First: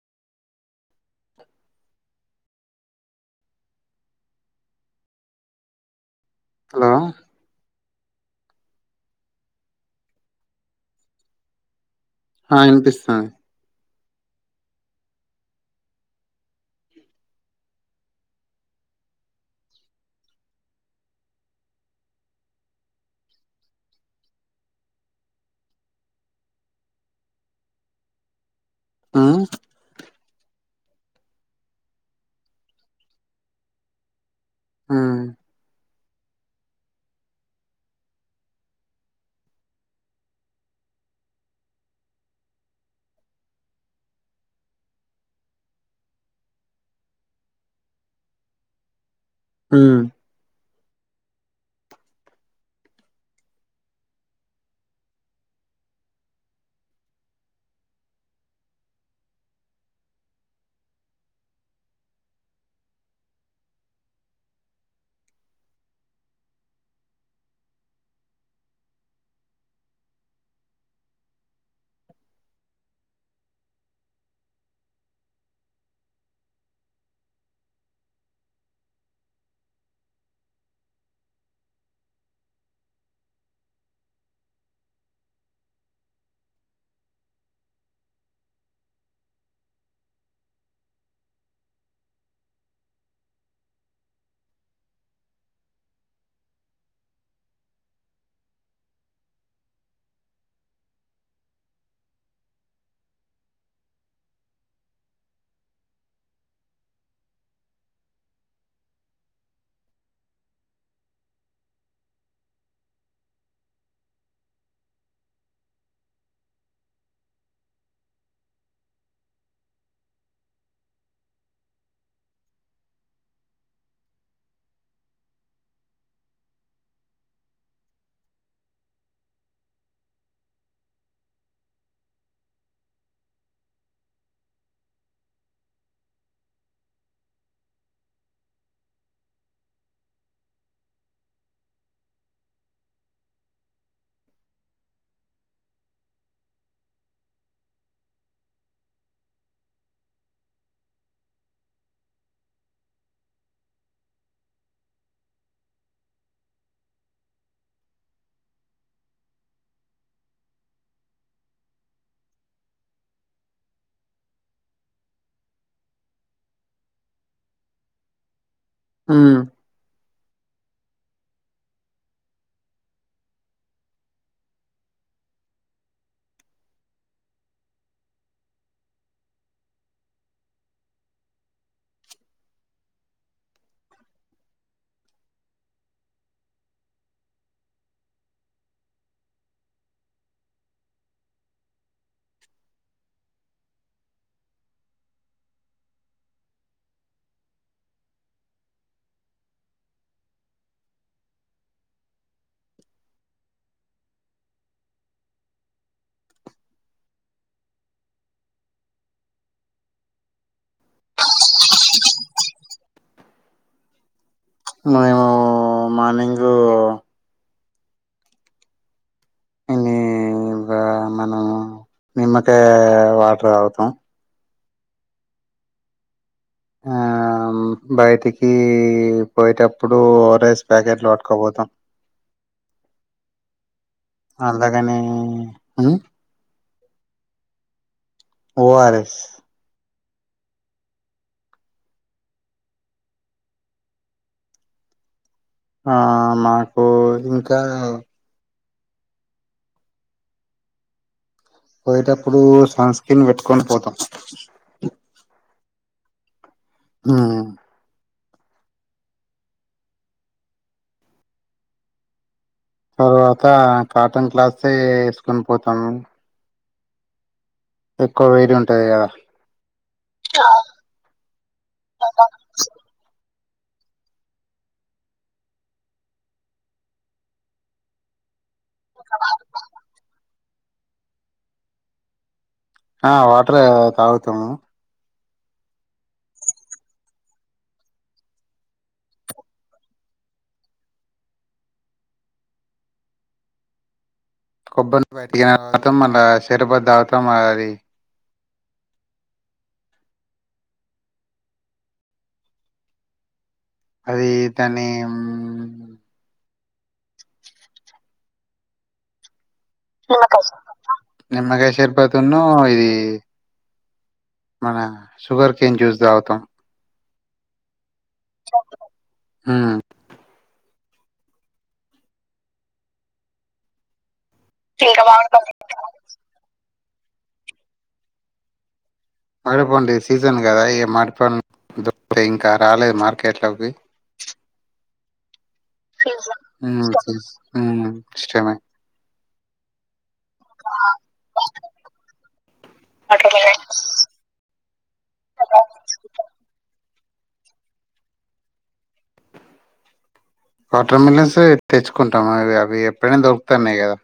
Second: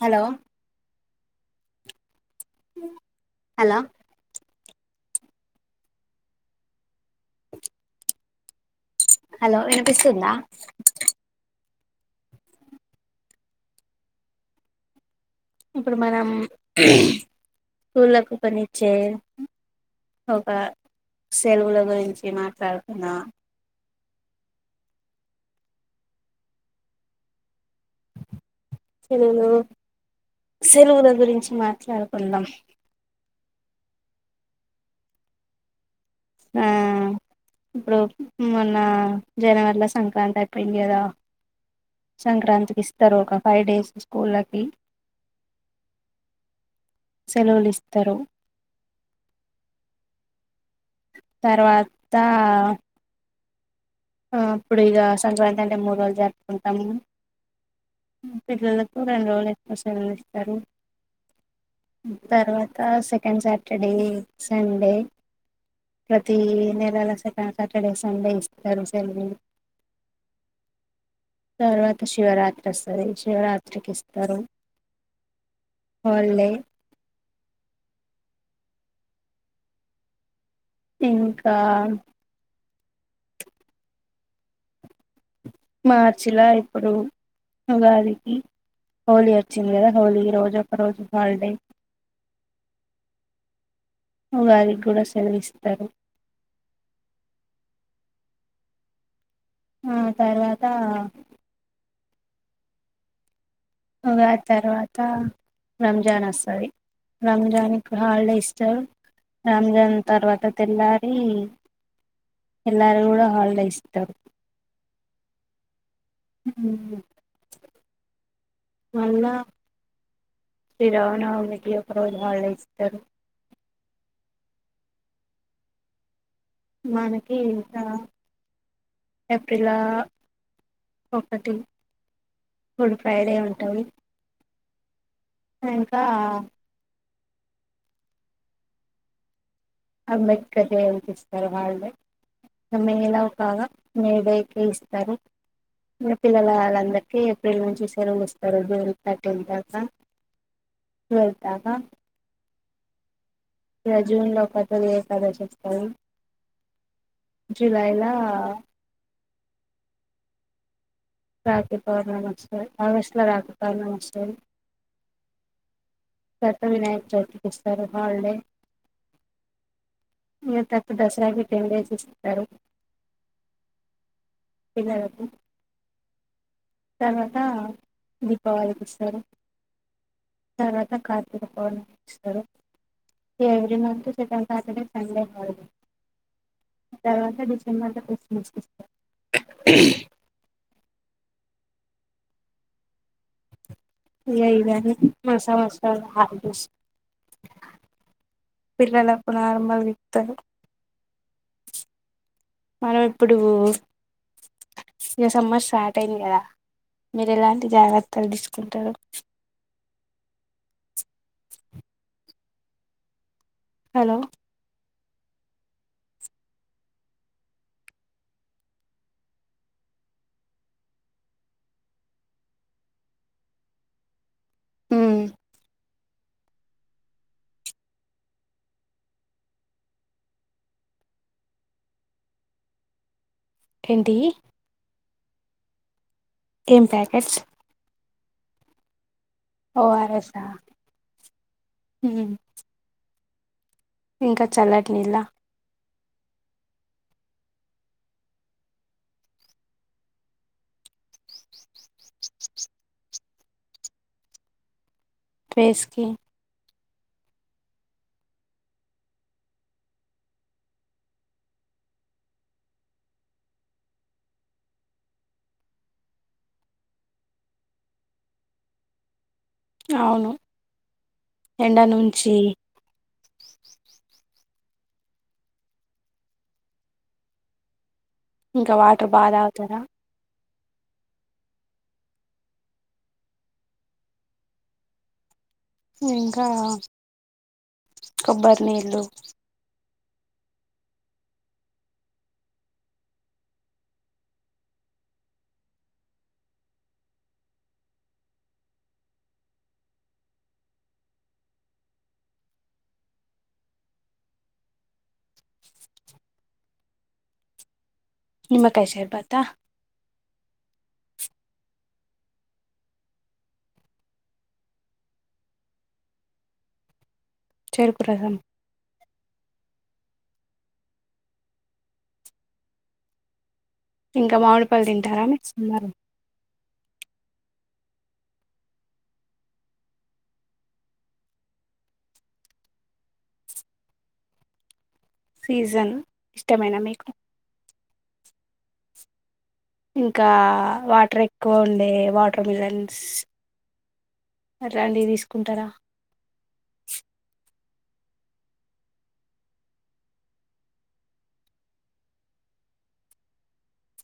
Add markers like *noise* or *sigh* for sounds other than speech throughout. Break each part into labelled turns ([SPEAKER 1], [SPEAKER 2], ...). [SPEAKER 1] Hello hello
[SPEAKER 2] hello
[SPEAKER 1] hello వినపిస్తుందా
[SPEAKER 2] ఆ వినిపిస్తాంది
[SPEAKER 1] ఇప్పుడు మనం స్కూళ్ళకు పనిచ్చే ఒక సెలవుల గురించి మాట్లాడుకున్నామా
[SPEAKER 2] ఉమ్
[SPEAKER 1] సరేనా సెలవుల గురించి మాట్లాడుకుందాం
[SPEAKER 2] ఉమ్
[SPEAKER 1] హా ఇప్పుడు మొన్న జనవరిలో సంక్రాంతి అయిపోయింది కదా సంక్రాంతికి ఇస్తారు ఒక ఫైవ్ డేస్ స్కూళ్ళకి సెలవులు ఇస్తారు.
[SPEAKER 2] హ్మ్మ్
[SPEAKER 1] తర్వాత హా ఇప్పుడు ఇక సంక్రాంతి అంటే మూడు రోజులు జరుపుకుంటాము పిల్లలకు రెండు రోజులు ఐతే సెలువులు ఇస్తారు తర్వాత సెకండ్ సాటర్డే సండే ప్రతి నెలలో సెకండ్ సాటర్డే సండే ఇస్తారు. హ్మ్మ్ తర్వాత శివరాత్రి వస్తది శివరాత్రికి ఇస్తారు హోల్డే. ఇంకా మార్చి లో ఇప్పుడు ఉగాదికి హోలీ వచ్చింది కదా హోలీ రోజు ఒక రోజు హాలిడే. వారికి కూడా సెలవిస్తారు ఆ తర్వాత ఉగాది తర్వాత రంజాన్ వస్తది రంజాన్కి హాలిడే ఇస్తారు రంజాన్ తర్వాత తెల్లారి తెల్లారి కూడా హాలిడే ఇస్తారు. హ్మ్మ్ మళ్ళా శ్రీరామనవమికి ఒక రోజు హాలిడే ఇస్తారు. మనకి ఇంకా ఏప్రిలా ఒకటి గుడ్ ఫ్రైడే ఉంటది. ఇంకా అంబేద్కర్ డే అనిపిస్తారు హల్డే మేలా కాగా మే డే కి ఇస్తారు మన పిల్లల వాళ్ళందరికీ ఏప్రిల్ నుంచి సెలవు ఇస్తారు జూన్ థర్టీన్ దాకా ట్వెల్త్ దాకా. ఇగ జూన్ లో ఒక తొలి ఏకాదశి వస్తది జూలై లా రాఖీ పౌర్ణమి వస్తది ఆగస్ట్లో రాఖీ పౌర్ణమి వస్తది తర్వాత వినాయక్ చవితికిస్తారు హాలిడే
[SPEAKER 2] హ్మ్మ్
[SPEAKER 1] డు దసరాకి టెన్ డేస్ ఇస్తారు పిల్లలకు తర్వాత దీపావళికి ఇస్తారు తర్వాత కార్తీక పౌర్ణమికి ఇస్తారు every month second Saturday Sunday holiday తర్వాత డిసెంబర్ లో క్రిస్మస్ కి ఇస్తారు. ఇగ ఇవి అండి మన సంవత్సరంలో హాలిడేస్ పిల్లలకు నార్మల్ వితారు మనం ఇప్పుడు ఇక సమ్మర్ స్టార్ట్ అయింది కదా మీరు ఎలాంటి జాగ్రత్తలు తీసుకుంటారు. హలో
[SPEAKER 2] మేము మార్నింగు ఇన్ని ఇగ మనం నిమ్మకాయ వాటర్ తాగుతం.
[SPEAKER 1] మ్మ్
[SPEAKER 2] ఆ బయటికి పోయేటప్పుడు ఓ ర ఎస్ ప్యాకెట్లు వాట్టుకోబోతాం.
[SPEAKER 1] ఏంటి
[SPEAKER 2] అలా గాని హ్మ్మ్ హ్మ్మ్
[SPEAKER 1] ఏం packets
[SPEAKER 2] O R S
[SPEAKER 1] ORS ఆ ఉమ్ ఇంకా చల్లటి నీళ్ల
[SPEAKER 2] ఆ మాకు ఇంకా పోయేటప్పుడు సన్ స్క్రీన్ పెట్టుకని పోతాం
[SPEAKER 1] ఐస్క్రీమ్
[SPEAKER 2] హ్మ్మ్ తర్వాత కాటన్ క్లాత్స్ ఏ వేసుకొని పోతాము ఎక్కువ వేడి ఉంటది కదా
[SPEAKER 1] అవును ఎండ నుంచి ఇంకా వాటర్ బాగా తాగుతారా
[SPEAKER 2] ఆ వాటరూ తాగుతాము
[SPEAKER 1] ఇంకా కొబ్బరి నీళ్ళు
[SPEAKER 2] కొబ్బరిని బతికిన రాతం మళ్ళ షెరాబత్ త వుతాం అది అది దాని
[SPEAKER 1] నిమ్మకాయ షర్బత
[SPEAKER 2] నిమ్మకాయ షర్బత్ ఆ నిమ్మకాయ షర్బత్ ఇది మన షుగర్ కేన్ చ్యూస్ తాగుతాం
[SPEAKER 1] చెరు అగ్రహం *inaudible*
[SPEAKER 2] ఉమ్
[SPEAKER 1] ఇంకా మామిడిపళ్లు తింటారా మీరు
[SPEAKER 2] మడిపల్లు సీజన్ కదా ఈ మడిపళ్ళు ఇంకా రాలేదు మార్కెట్లోకి
[SPEAKER 1] సీజన్ ఇష్టమేనా మీకు
[SPEAKER 2] ఉమ్ ఇష్టమే
[SPEAKER 1] ఇంకా వాటర్ ఎక్కువ ఉండే వాటర్ మిలన్స్ అట్లాంటివి తీసుకుంటారా
[SPEAKER 2] వాటర్మెలొన్స్ తెచ్చుకుంటామువి అవి ఎప్పుడైనా దొరుకుతా ఉన్నాయి కదా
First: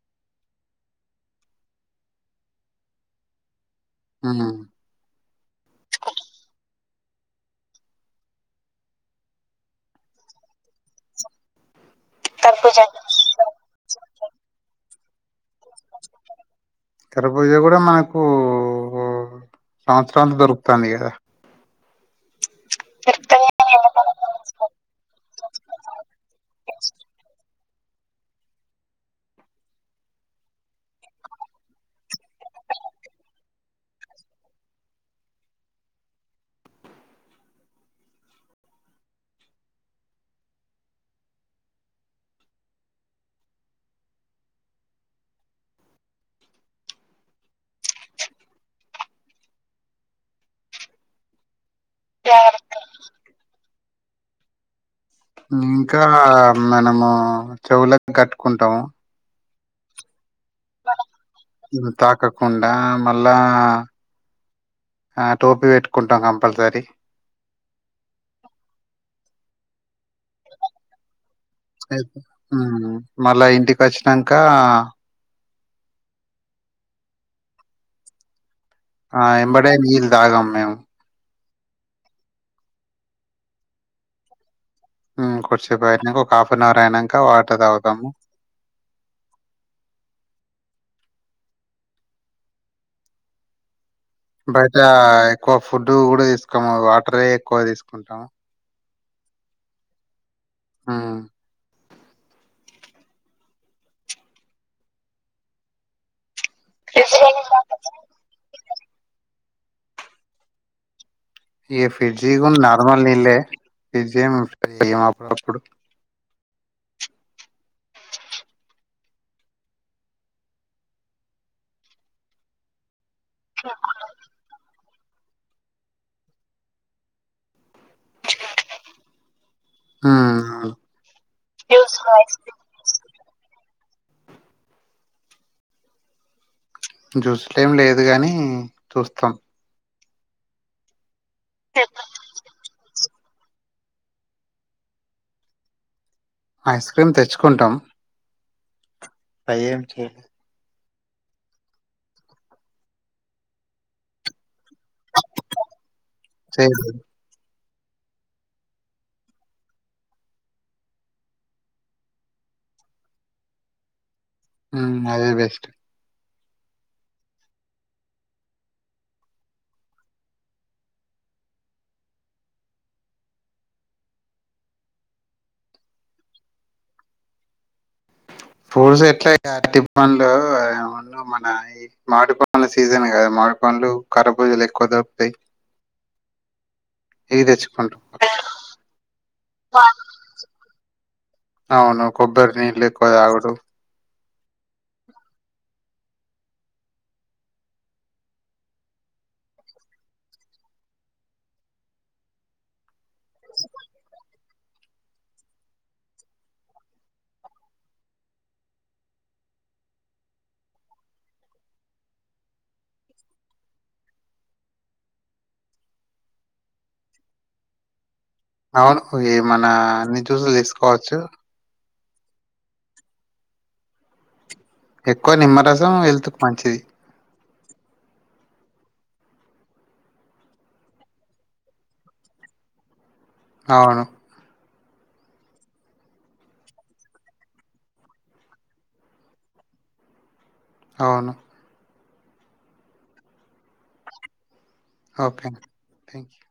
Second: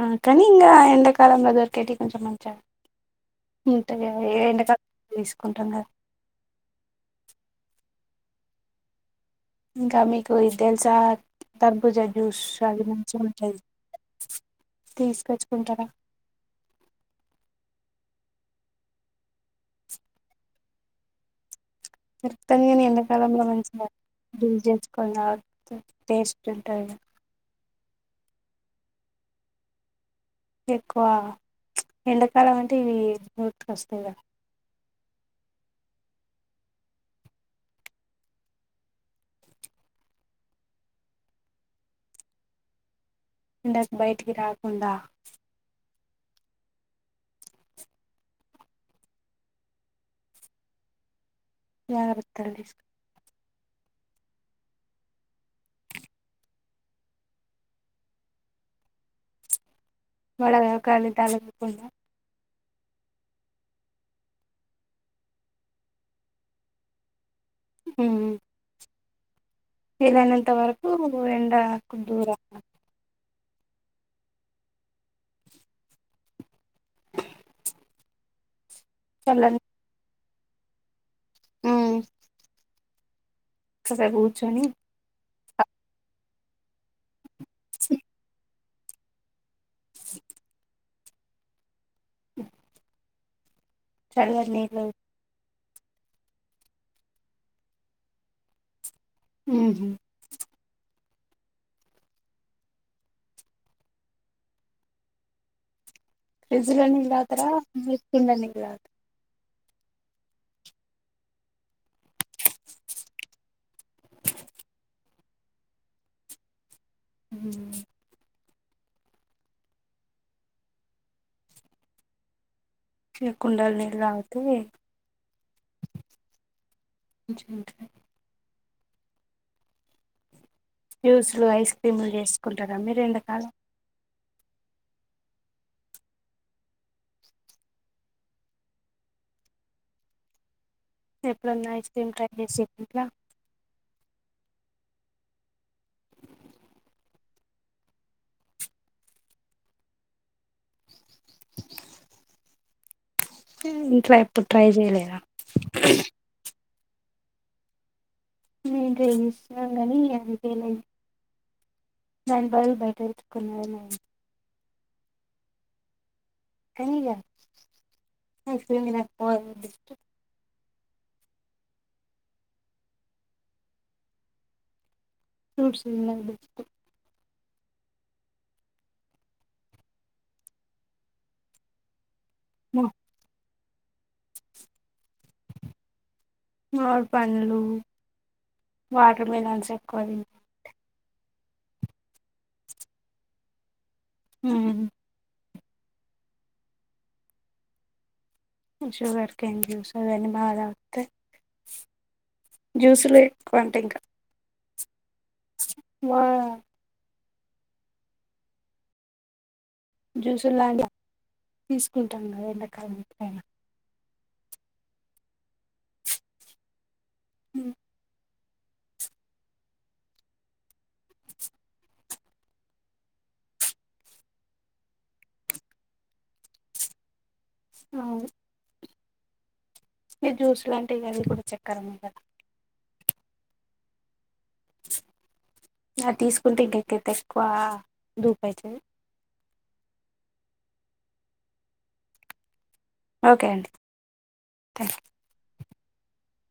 [SPEAKER 1] ఆ కనీ ఇంకా ఎండ కాాలంలో దొరికేటివి కొంచం మజ ఉంటా కద
[SPEAKER 2] ఉమ్
[SPEAKER 1] ఏందుక తీసుకుంటాం కదా *inaudible* *inaudible* ఇంకా మీకు ఇది తెలుసా త బుజ జ్యూస్ ఆది మంచిగా ఉంటది *inaudible*
[SPEAKER 2] ఖరబూజ కూడా మనకు ఓహో సంవత్సరానికి దొరుకుతాంది కదా
[SPEAKER 1] *inaudible* మత్తని కానీ ఎండాకాలంలో మంచిగా జ్యూస్ చేసుకొని తాగితే టేస్ట్ ఉంటదిగా ఎక్కువ ఎండాకాలం అంటే ఇవీ నూత్ వస్తేగా ఎండకి బయటికి రాకుండా జాగ్రత్తండి
[SPEAKER 2] ఇంకా మనము చెవులకు కట్టుకుంటాము
[SPEAKER 1] వడగా గాలి తలగకుండా
[SPEAKER 2] కుండా మళ్ళా టోపీ ఆ పెట్టుకుంటాం కంపల్సరీ
[SPEAKER 1] ఊమ్ ఈలైనంత వరకు ఎం
[SPEAKER 2] ఐతే ఊఊఊ మళ్ళా ఇంటికి వచ్చినంకా ఆ ఎంబడే నీళ్ ఇాగామేము
[SPEAKER 1] ఉ ససేపు ఊచ్చొని
[SPEAKER 2] ఉ కొస్సేప్ అయినంక ఒక హాఫ్ నవర్ అయినంక వా ట దావుతాము.
[SPEAKER 1] ఉ
[SPEAKER 2] బైటాయ్ క్కువ ఫుడ్ కూడా తీసుకోమొ వాటరే ఎక్కువ తీసుకుంటాము.
[SPEAKER 1] ఊహు
[SPEAKER 2] హు
[SPEAKER 1] ఫ్రిజ్ లొ నీల్లు దావుతరా, మీ కింద పీల్ దావ్
[SPEAKER 2] ఏ ఫ్రిడ్జి గున్ నార్మల్ నీళ్లే, ఫ్రిజ్జేం ఏం అప్పు అప్పుడు
[SPEAKER 1] ఉమ్ సెవ్ కుండల్ నీల్ దావుతె మంచి ఉంటది.
[SPEAKER 2] ఊ
[SPEAKER 1] యుస్లు, ఐస్ క్రీములు చేసుకుంటారా మీరు ఎండాకాలం
[SPEAKER 2] జ్యూస్లేం లేదు గాని చూస్తాం.
[SPEAKER 1] ఎప్పుడున్నా ఐస్ క్రీమ్ ట్రై చేసి ల్ల
[SPEAKER 2] ఐస్ క్రీమ్ తెచ్చుకుంటం. అయ్యెం చెయ్యలె
[SPEAKER 1] ఇంట్ల ఎప్పున్ ట్రై జెయ్ లేదా
[SPEAKER 2] చేలెద్
[SPEAKER 1] మే ట్రై చెస్నం కాని అది ఫెయిలై, దాని బాళ్ బైటతెచ్చుకునేదె మే
[SPEAKER 2] హు అదే బెస్ట్
[SPEAKER 1] కనిగ, ఐస్ క్రీమ్ దినర్ *inaudible* ఫ్రూట్స్ ఇన్నయ్ *inaudible*
[SPEAKER 2] పొజ్ ఎట్లై *unintelligible* పంలు ఏమన్న మన ఇ మాడు ప ల సీజన్ కాద మా పంన్లు, కరబుజలు ఎక్కువ దాప్తయి.
[SPEAKER 1] మార్ పండ్లు, వాటర్ మిలన్స్ ఎక్కువ
[SPEAKER 2] అవును కొబ్బరి నీళ్లు లేక్కువ దావుడు.
[SPEAKER 1] హు షుగర్ కెన్ జుసు అవన్నీ బాగా వత్తే, జుస్సులె క్కువంటే ఇంక వా జుస్సులాంటి తీసుకుంటాం కదా ఎండ *inaudible* హు
[SPEAKER 2] అవును ఏమన్నా అన్ని జుసులు తీసుకోవచ్చు. ఎక్కువ నిమ్మరసం హేళ్తుకు మంచిది.
[SPEAKER 1] అవును ఇ జ్యూస్ లాంటివి అది కూడా చెక్కరున్నయ్ కదా
[SPEAKER 2] అవును
[SPEAKER 1] ఆ తీసుకుంటే ఇంకా ఇంకింతెక్కువా దూపయితది.
[SPEAKER 2] అవును
[SPEAKER 1] ఓకే అండి థ్యాంక్
[SPEAKER 2] ఓకే నండి, థ్యాంక్ యూ.